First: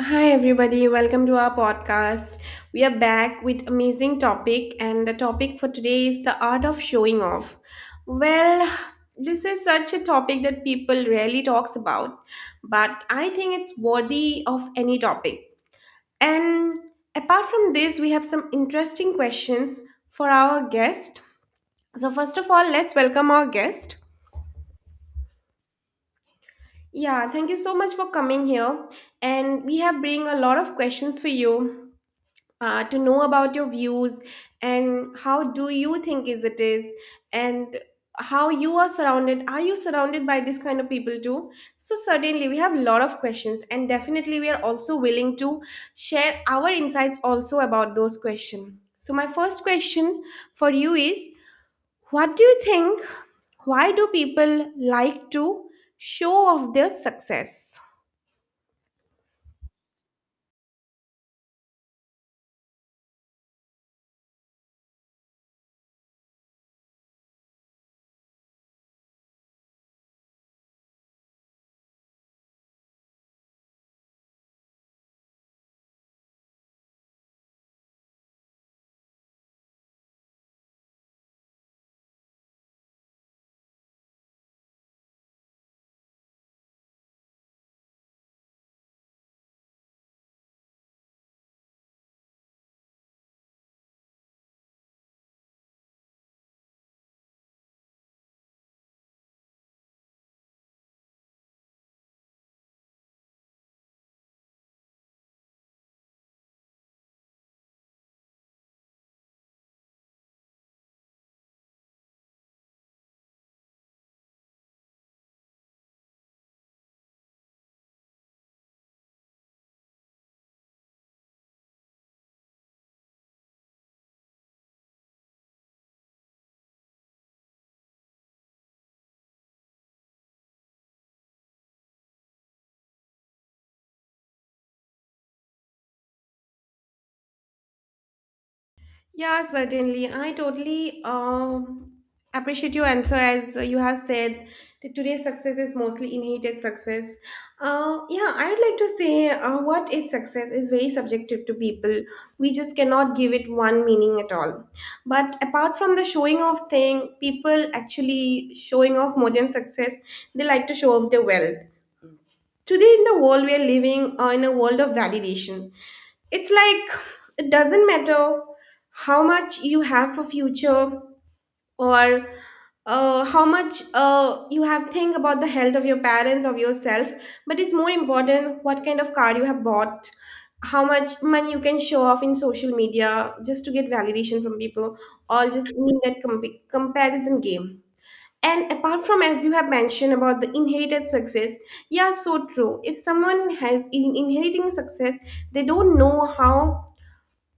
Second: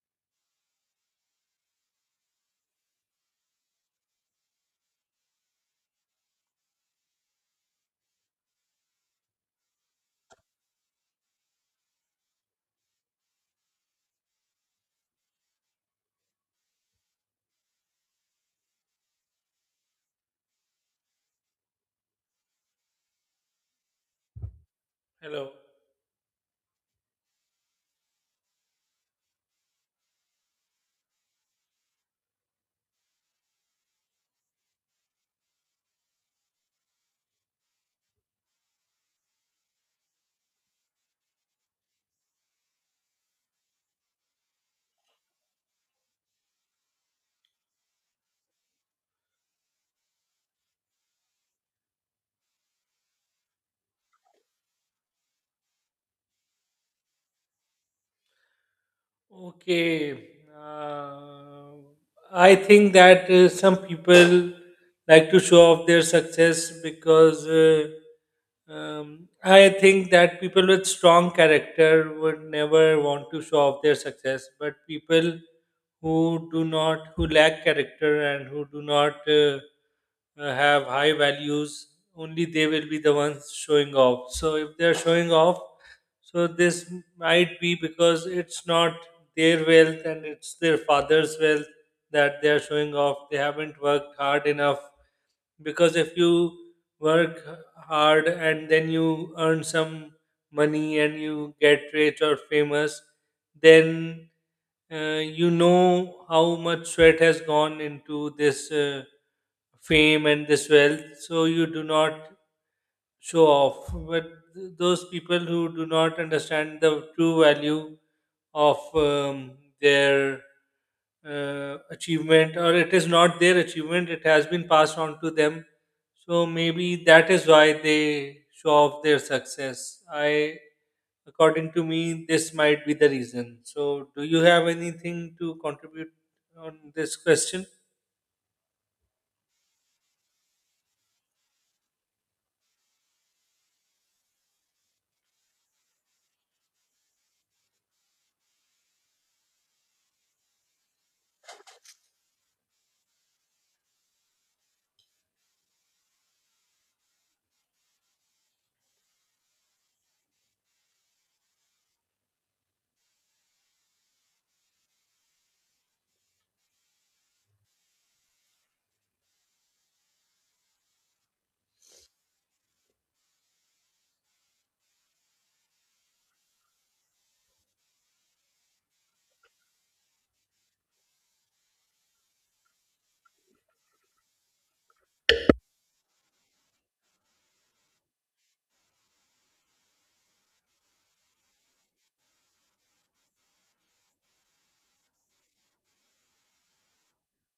Hi everybody, welcome to our podcast. We are back with amazing topic and the topic for today is the art of showing off. Well, this is such a topic that people rarely talks about, but I think it's worthy of any topic. And apart from this, we have some interesting questions for our guest. So first of all, let's welcome our guest. Hello. Yeah, thank you so much for coming here and we have bring a lot of questions for you, to know about your views and how do you think is it is, and how you are surrounded, are you surrounded by this kind of people too? So certainly we have a lot of questions and definitely we are also willing to share our insights also about those questions. So my first question for you is, what do you think, why do people like to show off their success? Okay. Uh, I think that some people like to show off their success because I think that people with strong character would never want to show off their success, but people who do not, who lack character and who do not have high values, only they will be the ones showing off. So if they're showing off, so this might be because it's not their wealth and it's their father's wealth that they are showing off. They haven't worked hard enough. Because if you work hard and then you earn some money and you get rich or famous, then you know how much sweat has gone into this fame and this wealth. So you do not show off, but those people who do not understand the true value of their achievement, or it is not their achievement, it has been passed on to them. So maybe that is why they show off their success. I, according to me, this might be the reason. So, do you have anything to contribute on this question? Yeah, certainly. I totally appreciate your answer. As you have said, that today's success is mostly inherited success. Yeah, I would like to say what is success is very subjective to people. We just cannot give it one meaning at all. But apart from the showing off thing, people actually showing off more than success, they like to show off their wealth. Today in the world we are living in a world of validation. It's like, it doesn't matter how much you have for future, or how much you have think about the health of your parents of yourself, but it's more important what kind of car you have bought, how much money you can show off in social media just to get validation from people, or just in that comparison game. And apart from, as you have mentioned about the inherited success, yeah, so true. If someone has in inheriting success, they don't know how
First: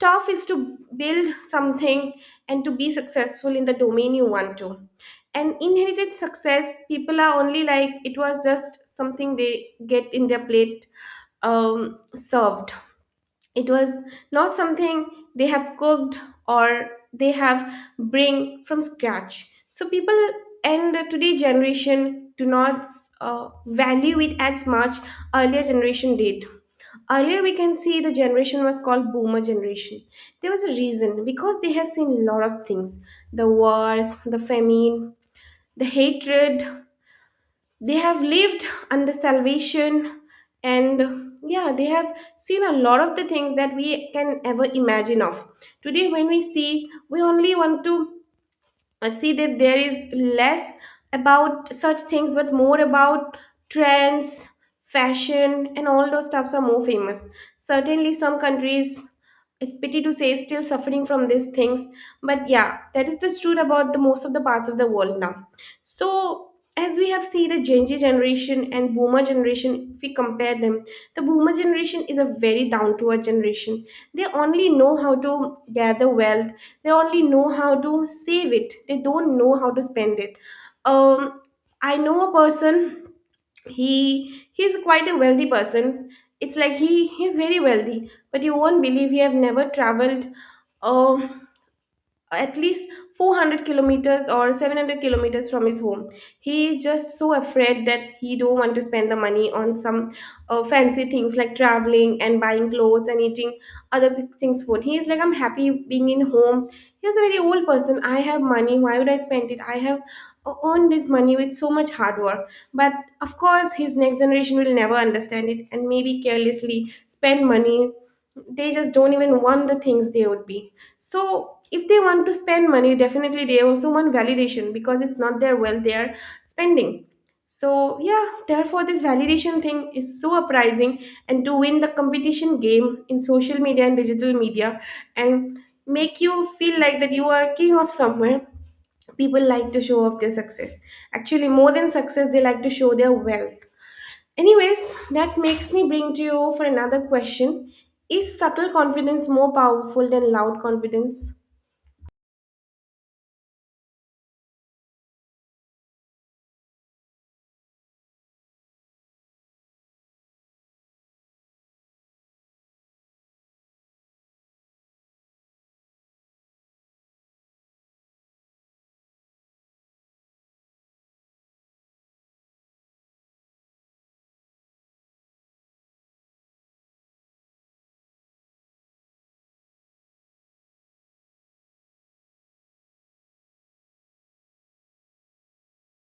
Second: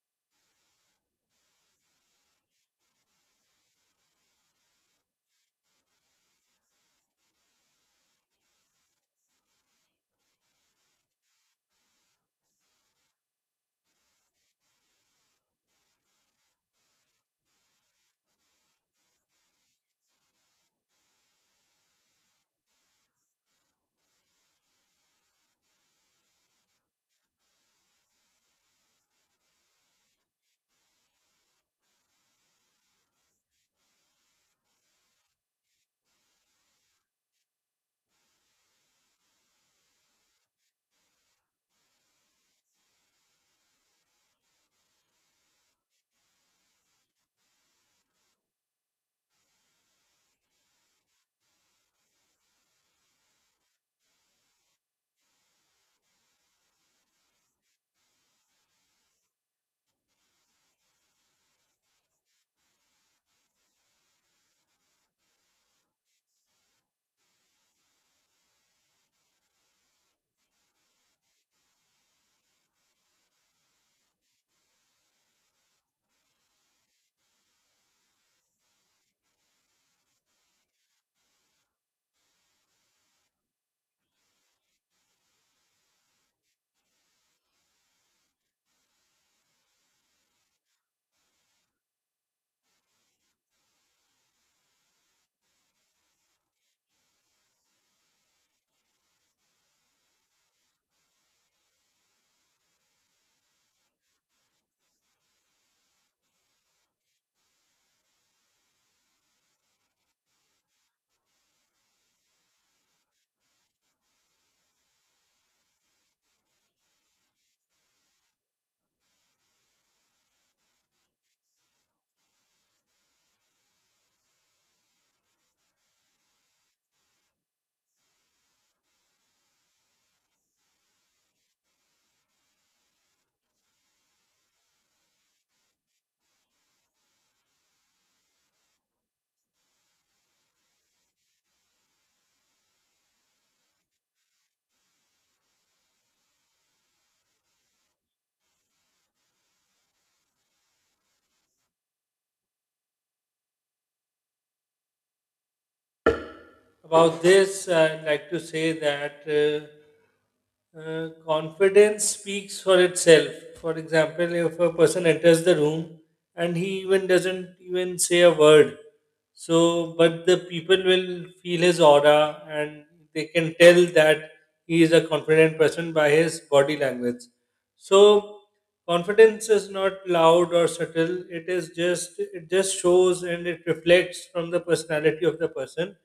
tough is to build something and to be successful in the domain you want to. And inherited success, people are only like it was just something they get in their plate, served. It was not something they have cooked or they have bring from scratch. So people and today generation do not value it as much earlier generation did. Earlier we can see the generation was called boomer generation. There was a reason because they have seen a lot of things, the wars, the famine, the hatred. They have lived under salvation, and yeah, they have seen a lot of the things that we can ever imagine of. Today when we see, we only want to see that there is less about such things but more about trends, fashion, and all those stuffs are more famous. Certainly some countries, it's pity to say, still suffering from these things, but yeah, that is the truth about the most of the parts of the world now. So as we have seen the gen Z generation and boomer generation, if we compare them, the boomer generation is a very down to earth generation. They only know how to gather wealth, they only know how to save it, they don't know how to spend it. um I know a person, he's quite a wealthy person. It's like he's very wealthy, but you won't believe he have never traveled, uh, at least 400 kilometers or 700 kilometers from his home. He is just so afraid that he don't want to spend the money on some fancy things like traveling and buying clothes and eating other big things, food. He is like, I'm happy being in home. He is a very old person. I have money, why would I spend it? I have earned this money with so much hard work. But of course, his next generation will never understand it and maybe carelessly spend money. They just don't even want the things they would be. So if they want to spend money, definitely they also want validation because it's not their wealth they are spending. So yeah, therefore this validation thing is so uprising, and to win the competition game in social media and digital media, and make you feel like that you are king of somewhere, people like to show off their success. Actually more than success, they like to show their wealth. Anyways, that makes me bring to you for another question. Is subtle confidence more powerful than loud confidence? About this, I'd like to say that confidence speaks for itself. For example, if a person enters the room and he even doesn't even say a word, so but the people will feel his aura and they can tell that he is a confident person by his body language. So confidence is not loud or subtle. It just shows and it reflects from the personality of the person,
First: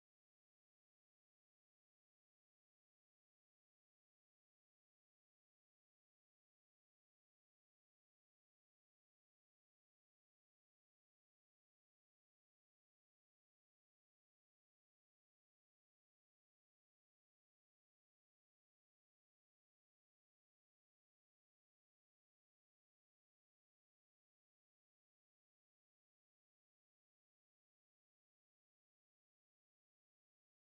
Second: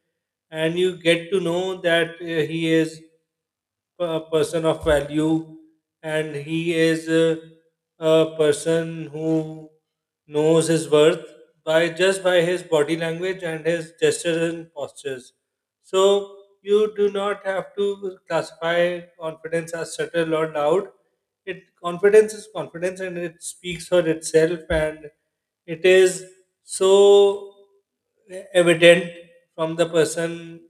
and you get to know that he is a person of value and he is a person who knows his worth by just by his body language and his gestures and postures. So you do not have to classify confidence as subtle or loud. It confidence is confidence and it speaks for itself, and it is so evident from the person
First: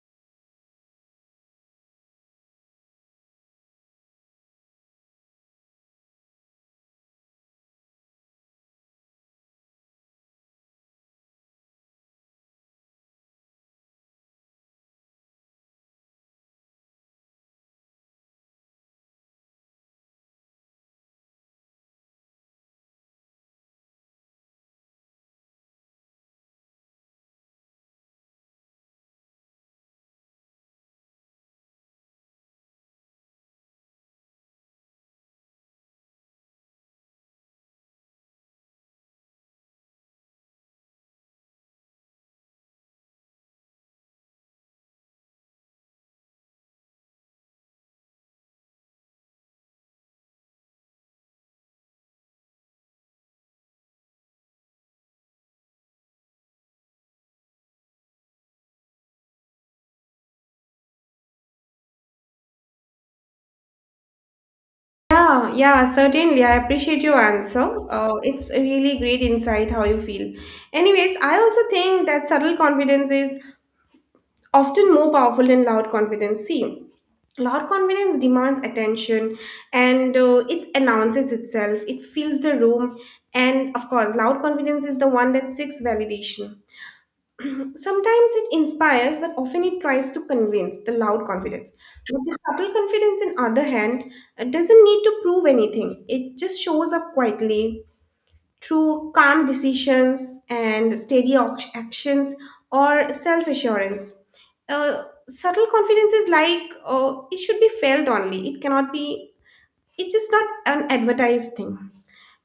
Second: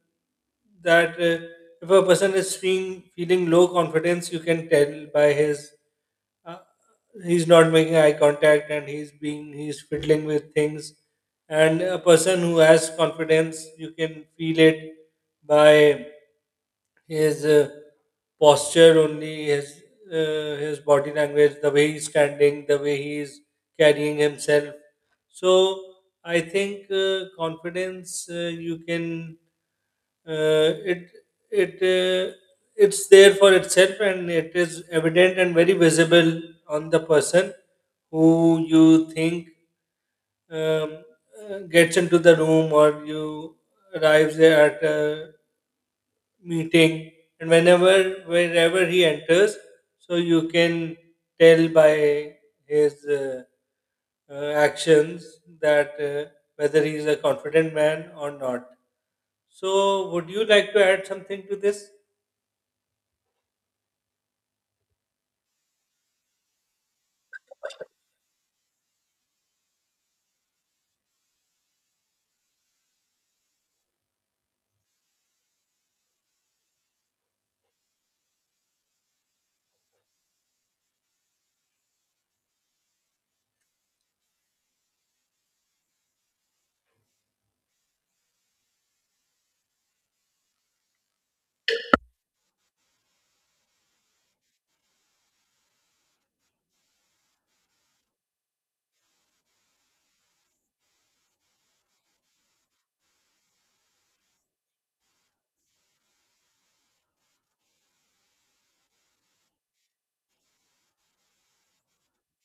that if a person is feeling low confidence, you can tell by his uh, he's not making eye contact and he's fiddling with things. And a person who has confidence, you can feel it by his posture only, his body language, the way he's standing, the way he's carrying himself. So I think confidence you can uh, it it uh, it's there for itself and it is evident and very visible on the person who you think um, gets into the room or you arrives there at a meeting, and whenever wherever he enters, so you can tell by his actions that whether he is a confident man or not. So would you like to add something to this? Yeah, yeah, certainly. I appreciate your answer. It's a really great insight how you feel. Anyways, I also think that subtle confidence is often more powerful than loud confidence. See, loud confidence demands attention, and it announces itself, it fills the room, and of course, loud confidence is the one that seeks validation. Sometimes it inspires, but often it tries to convince the loud confidence. But the subtle confidence, on other hand, it doesn't need to prove anything. It just shows up quietly through calm decisions and steady actions or self assurance. Uh, Subtle confidence is like it should be felt only. It cannot be, it's just not an advertised thing.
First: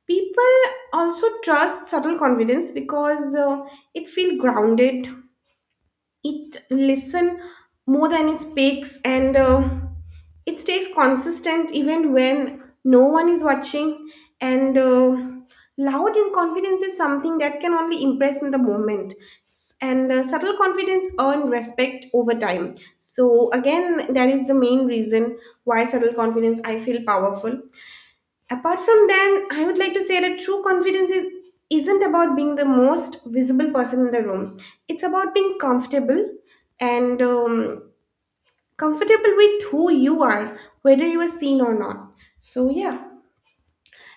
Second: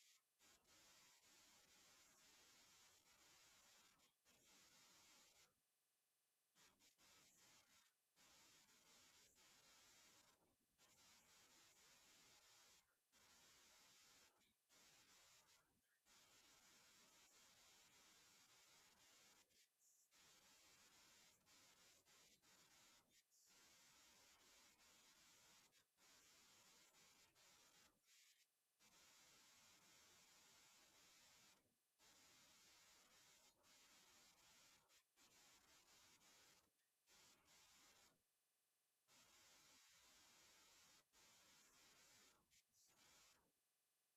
People also trust subtle confidence because it feels grounded, it listen more than it speaks, and it stays consistent even when no one is watching. And loud in confidence is something that can only impress in the moment. And subtle confidence earn respect over time, so again that is the main reason why subtle confidence I feel powerful. Apart from that, I would like to say that true confidence is isn't about being the most visible person in the room. It's about being comfortable and comfortable with who you are, whether you are seen or not. So yeah.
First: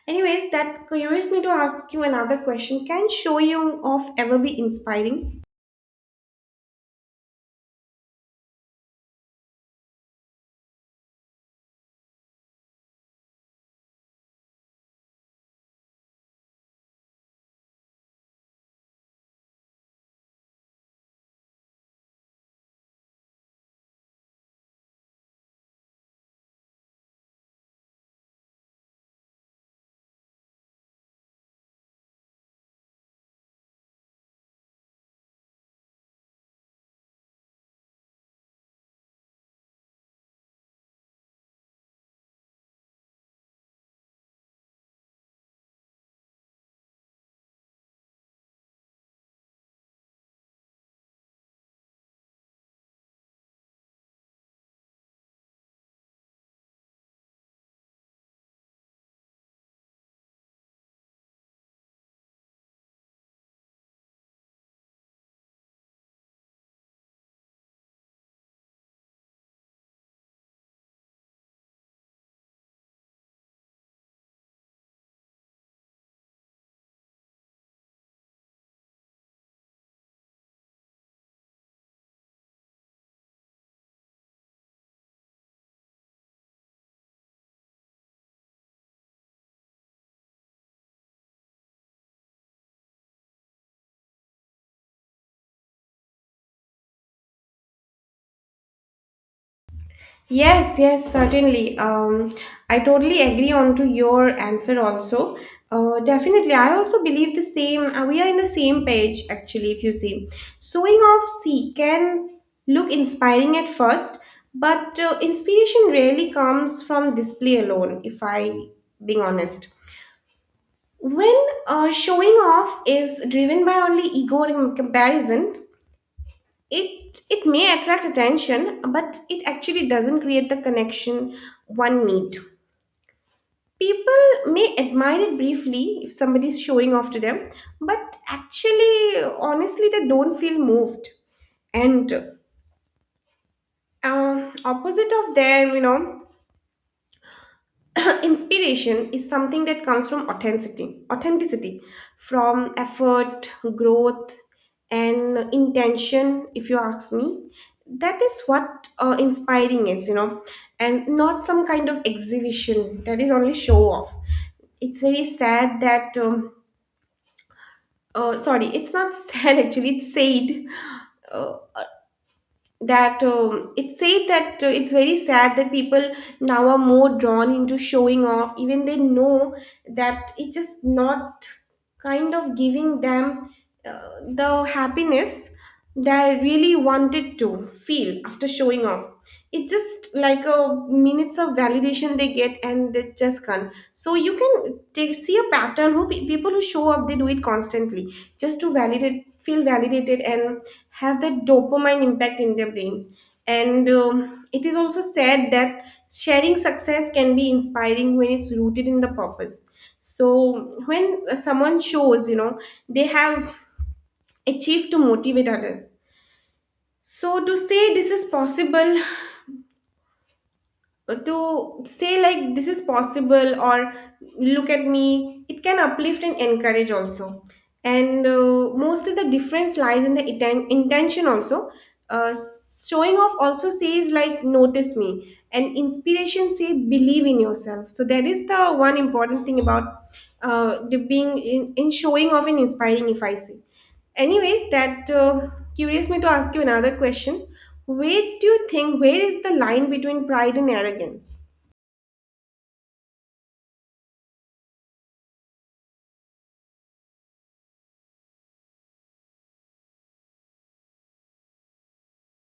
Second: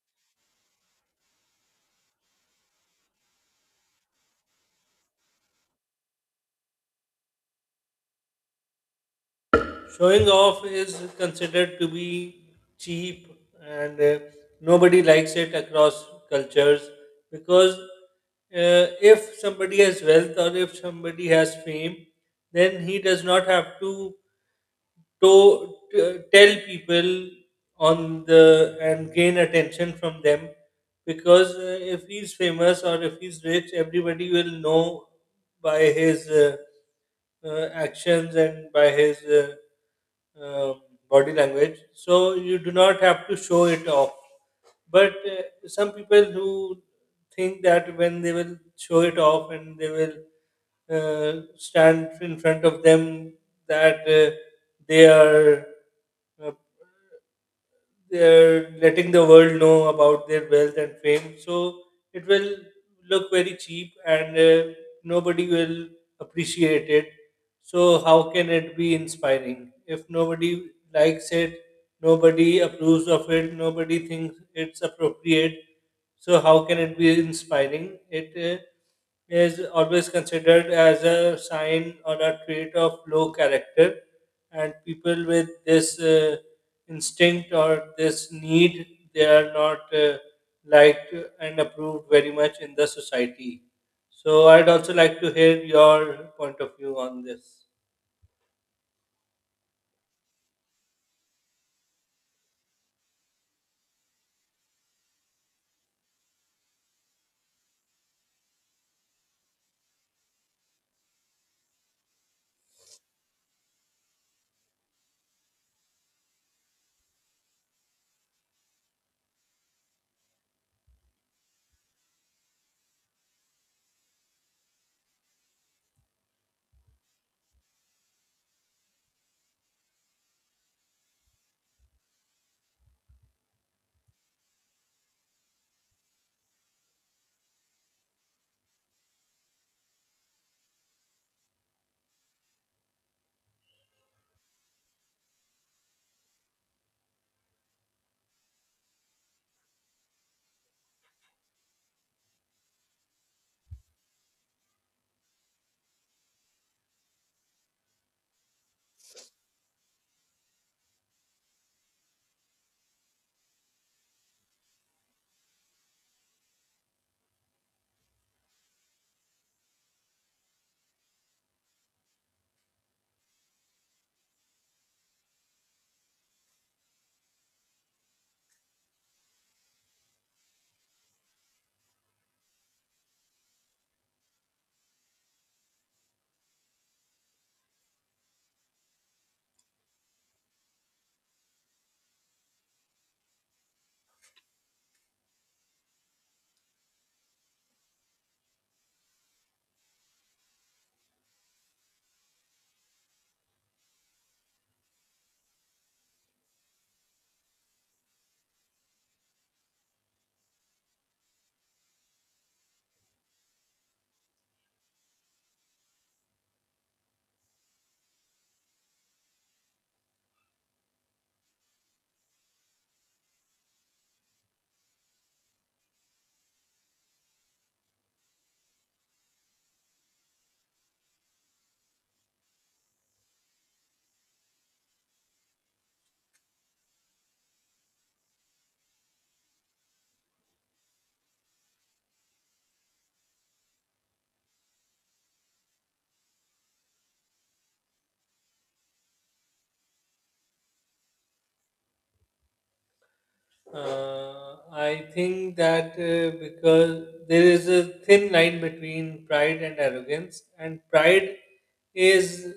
Anyways, that curious me to ask you another question. Can showing off ever be inspiring? Showing off is considered to be cheap, and nobody likes it across cultures, because if somebody has wealth or if somebody has fame, then he does not have to to tell people on the and gain attention from them, because if he's famous or if he's rich, everybody will know by his actions and by his um body language. So you do not have to show it off. But some people who think that when they will show it off and they will stand in front of them, that they are uh, they're letting the world know about their wealth and fame. So it will look very cheap, and nobody will appreciate it. So, how can it be inspiring? If nobody likes it, nobody approves of it, nobody thinks it's appropriate, so how can it be inspiring? It uh, is always considered as a sign or a trait of low character, and people with this. Instinct or this need, they are not liked and approved very much in the society. So I'd also like to hear your point of view on this. Yes, yes, certainly. I totally agree on to your answer also. Definitely, I also believe the same. We are in the same page actually. If you see, sewing off sea can look inspiring at first, but inspiration rarely comes from display alone. If I being honest, when showing off is driven by only ego and comparison, it may attract attention, but it actually doesn't create the connection one need. People may admire it briefly if somebody's showing off to them, but actually, honestly, they don't feel moved. And opposite of them, you know, inspiration is something that comes from authenticity, authenticity, from effort, growth, and intention. If you ask me, that is what inspiring is, you know, and not some kind of exhibition that is only show off. It's very sad that, sorry, it's not sad actually. It's sad that it said that it's very sad that people now are more drawn into showing off even they know that it's just not kind of giving them uh, the happiness that I really wanted to feel after showing off. It's just like a minutes of validation they get and they just can't. So you can take, see a pattern who people who show up, they do it constantly just to validate, feel validated, and have that dopamine impact in their brain. And it is also said that sharing success can be inspiring when it's rooted in the purpose. So when someone shows, you know, they have achieved to motivate others. So to say this is possible, to say like this is possible or look at me, it can uplift and encourage also. And mostly the difference lies in the intention also. uh, Showing off also says like notice me, and inspiration say believe in yourself. So that is the one important thing about the being in showing off and inspiring, if I say. Anyways, that curious me to ask you another question. Where do you think, where is the line between pride and arrogance? I think that because there is a thin line between pride and arrogance, and pride is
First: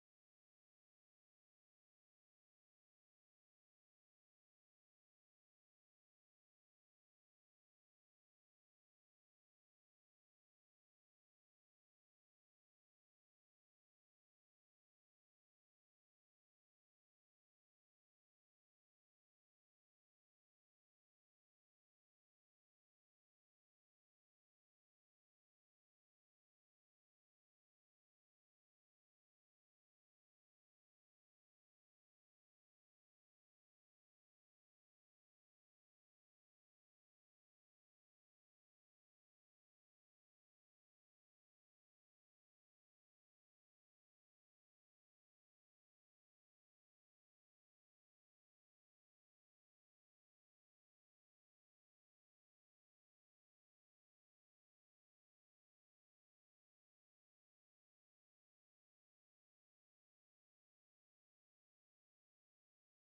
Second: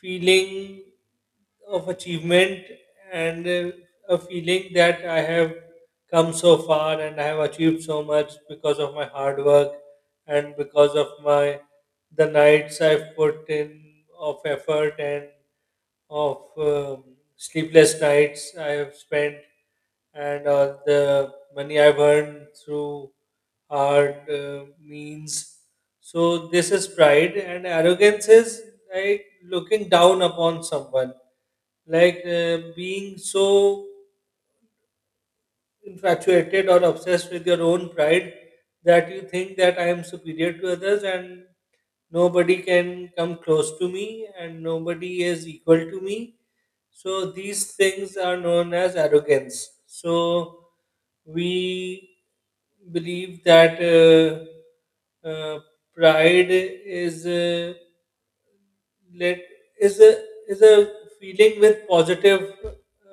feeling of achievement and a feeling that I have come so far and I have achieved so much because of my hard work, and because of my the nights I've put in of effort and of sleepless nights I have spent, and the money I've earned through hard means. So this is pride, and arrogance is like looking down upon someone, like being so infatuated or obsessed with your own pride that you think that I am superior to others and nobody can come close to me and nobody is equal to me. So these things are known as arrogance. So we believe that pride is let is a is a feeling with positive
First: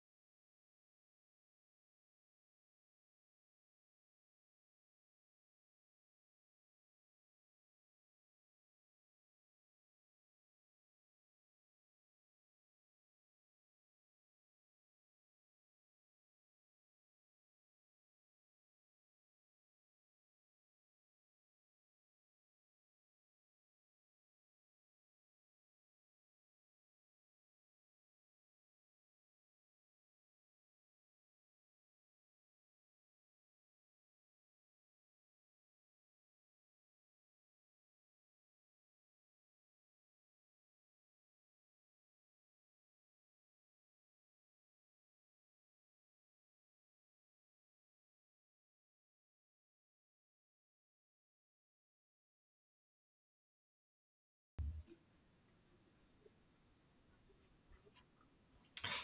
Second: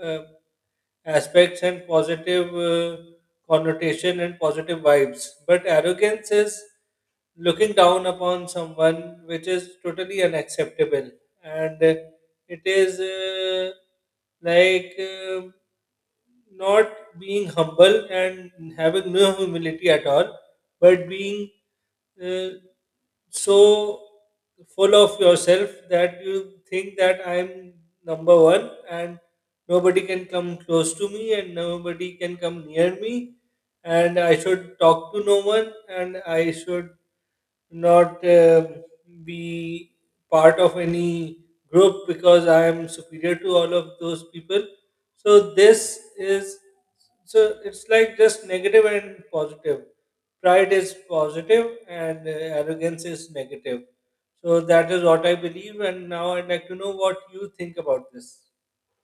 uh, aspects and positive connotation and positive vibes. But arrogance is looking down upon someone, which is totally unacceptable, and it is like not being humble and having no humility at all, but being uh, so full of yourself that you think that I'm number one and nobody can come close to me and nobody can come near me, and I should talk to no one and I should not be part of any group because I am superior to all of those people. So this is so it's like just negative and positive. Pride is positive and arrogance is negative. So that is what I believe, and now I'd like to know what you think about this.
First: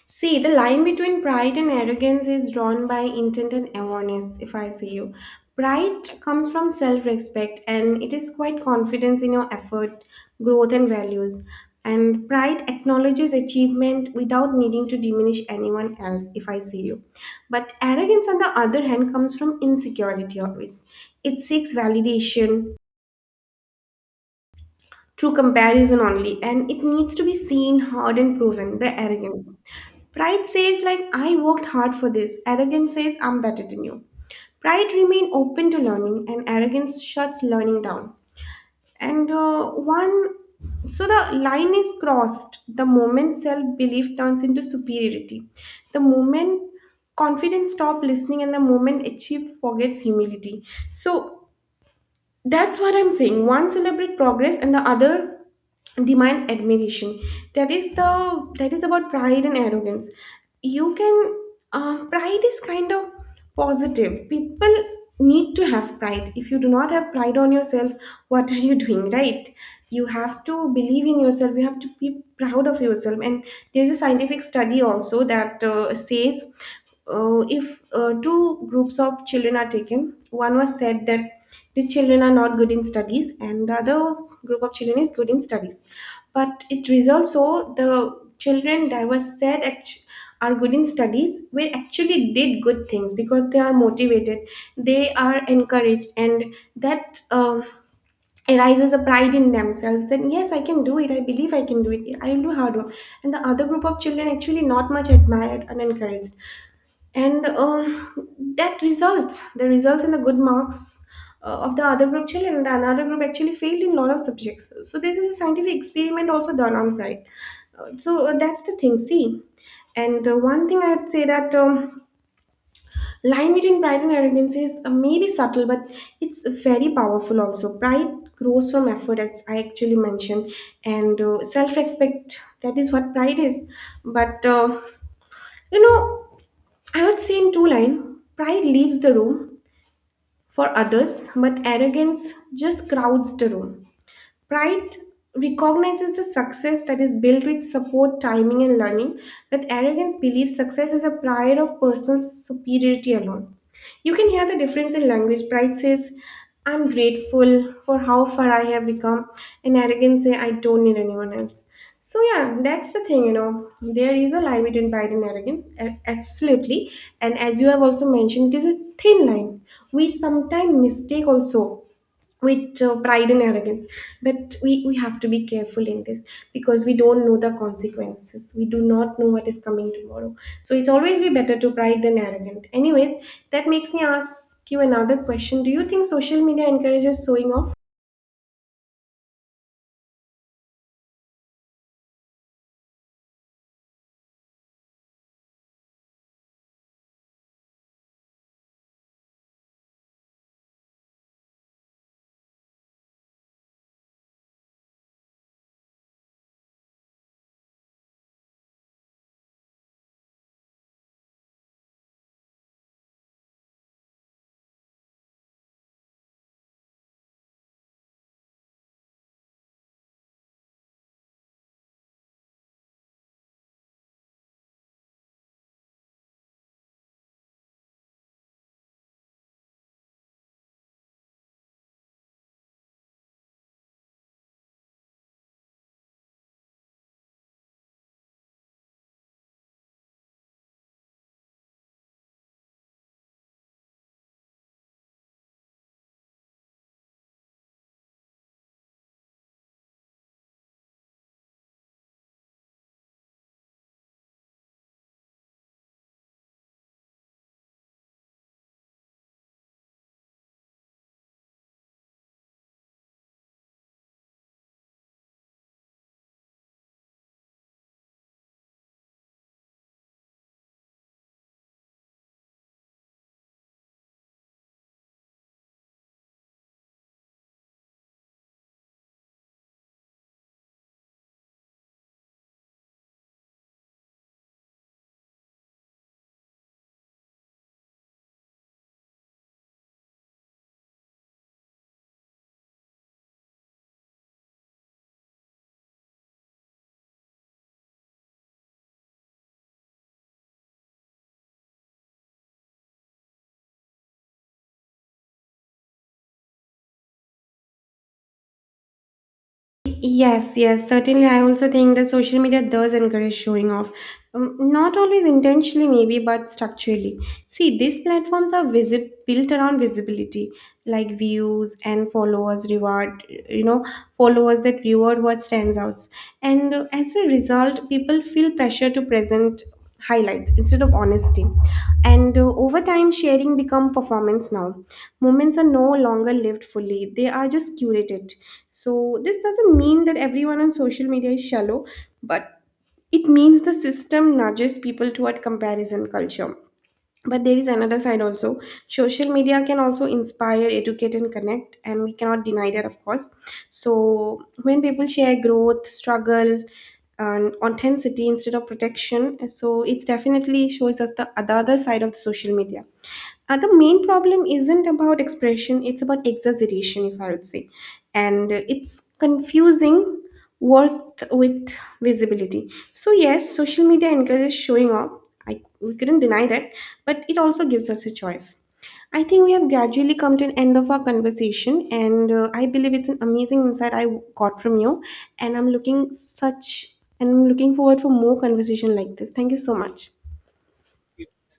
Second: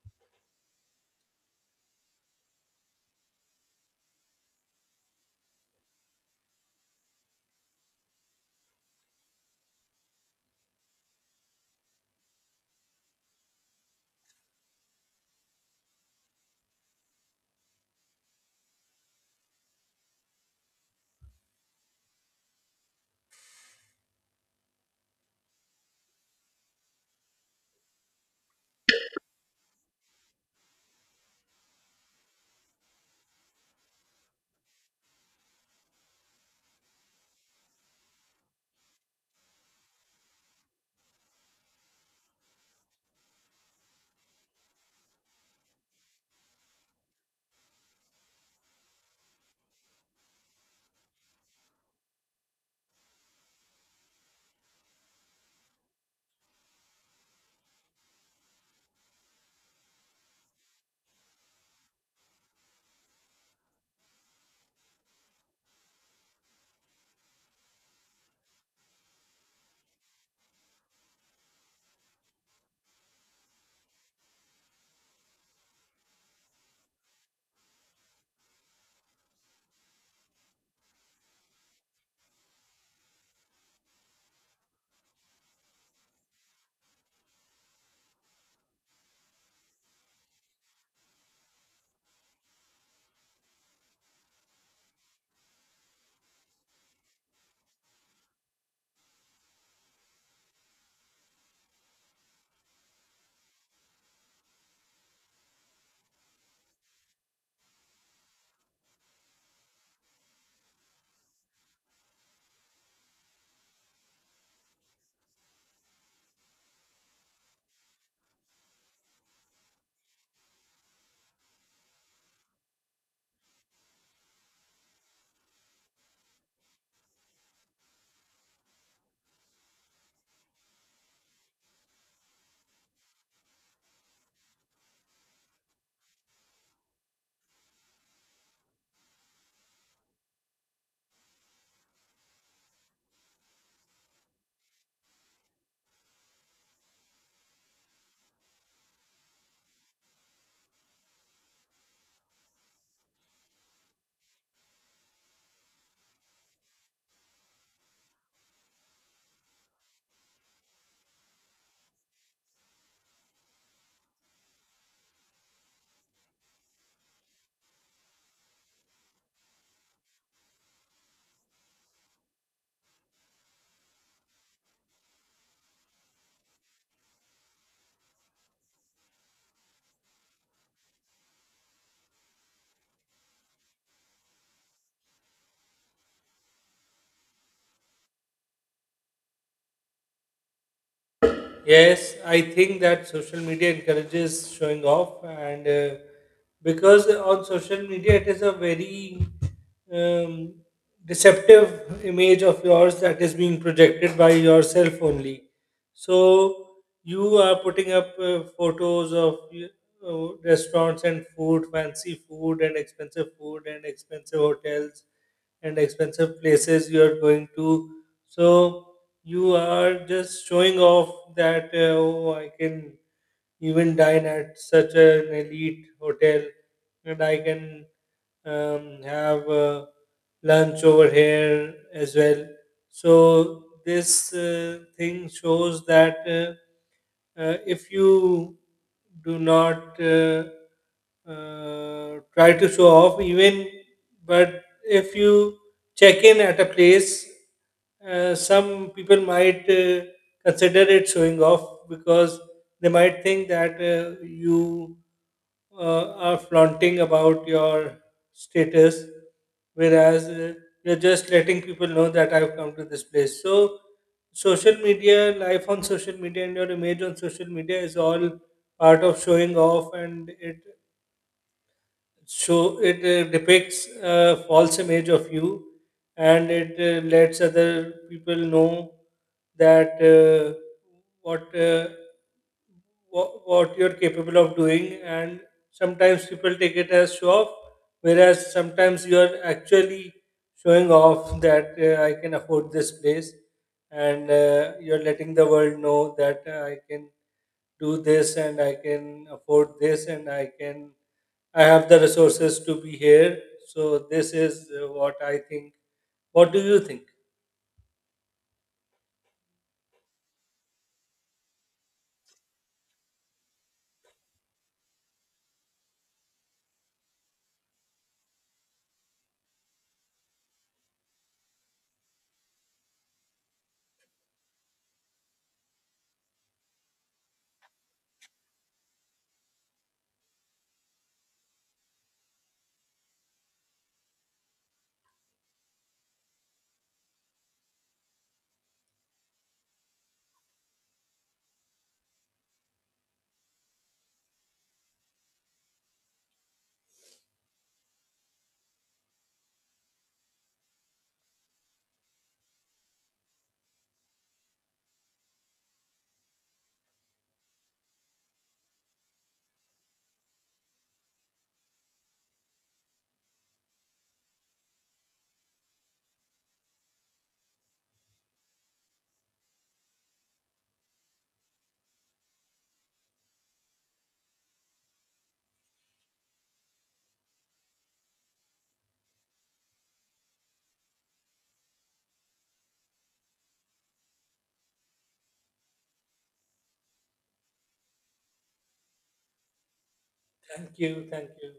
See, the line between pride and arrogance is drawn by intent and awareness, if I see you. Pride comes from self respect and it is quite confidence in your effort, growth, and values. And pride acknowledges achievement without needing to diminish anyone else, if I see you. But arrogance, on the other hand, comes from insecurity always. It seeks validation through comparison only, and it needs to be seen, heard, and proven. The arrogance. Pride says, like, I worked hard for this. Arrogance says, I'm better than you. Pride remain open to learning, and arrogance shuts learning down. And one, so the line is crossed the moment self belief turns into superiority, the moment confidence stop listening, and the moment achieve forgets humility. So that's what I'm saying. One celebrate progress and the other demands admiration. That is the, that is about pride and arrogance. You can pride is kind of positive. People need to have pride. If you do not have pride on yourself, what are you doing, right? You have to believe in yourself. You have to be proud of yourself. And there's a scientific study also that says if two groups of children are taken. One was said that these children are not good in studies and the other group of children is good in studies, but it results, so the children that was said are good in studies were actually did good things because they are motivated, they are encouraged, and that arises a pride in themselves that yes, I can do it, I believe I can do it, I will do hard work. And the other group of children actually not much admired and encouraged, and that results, the results in the good marks of the other group children, the another group actually failed in a lot of subjects. So this is a scientific experiment also done on pride. So that's the thing, see. And one thing I'd say that line between pride and arrogance is maybe subtle, but it's very powerful also. Pride grows from effort, as I actually mentioned, and self-respect, that is what pride is. But uh, you know I would say in two lines, pride leaves the room for others, but arrogance just crowds the room. Pride recognizes a success that is built with support, timing, and learning, but arrogance believes success is a pride of personal superiority alone. You can hear the difference in language. Pride says, I'm grateful for how far I have become, and arrogance says, I don't need anyone else. So, yeah, that's the thing, you know. There is a line between pride and arrogance, absolutely. And as you have also mentioned, it is a thin line. We sometimes mistake also with pride and arrogance, but we have to be careful in this, because we don't know the consequences, we do not know what is coming tomorrow. So it's always be better to pride than arrogant anyways. That makes me ask you another question: do you think social media encourages showing off? Yes, I think that social media encourages showing off, and because on social media it is a very um, deceptive image of yours that is being projected by yourself only. So you are putting up photos of restaurants and food, fancy food, and expensive hotels, and expensive places you are going to. So you are just showing off that oh, I can even dine at such an elite hotel and I can have lunch over here as well. So this thing shows that if you do not try to show off, even but if you check in at a place, some people might consider it showing off, because they might think that you are flaunting about your status, whereas you're just letting people know that I've come to this place. So, social media, life on social media, and your image on social media is all part of showing off, and it depicts a false image of you, and it lets other people know that what what you're capable of doing, and sometimes people take it as show off, whereas sometimes you're actually showing off that I can afford this place, and you're letting the world know that I can do this and I can afford this and I have the resources to be here. So this is what I think. What do you think? Yes, yes, certainly. I also think that social media does encourage showing off. Not always intentionally, maybe, but structurally. See, these platforms are built around visibility, like views and followers reward, you know, followers that reward what stands out. And as a result, people feel pressure to present highlights instead of honesty, and over time sharing become performance. Now moments are no longer lived fully, they are just curated. So this doesn't mean that everyone on social media is shallow, but it means the system nudges people toward comparison culture. But there is another side also. Social media can also inspire, educate, and connect, and we cannot deny that, of course. So, when people share growth, struggle, and authenticity instead of protection, so it definitely shows us the other side of the social media. The main problem isn't about expression, it's about exaggeration, if I would say. And it's confusing worth with visibility. So, yes, social media encourages showing off. I, we couldn't deny that, but it also gives us a choice. I think we have gradually come to an end of our conversation, and I believe it's an amazing insight I got from you. And and I'm looking forward for more conversation like this. Thank you so much. Thank you. Thank you.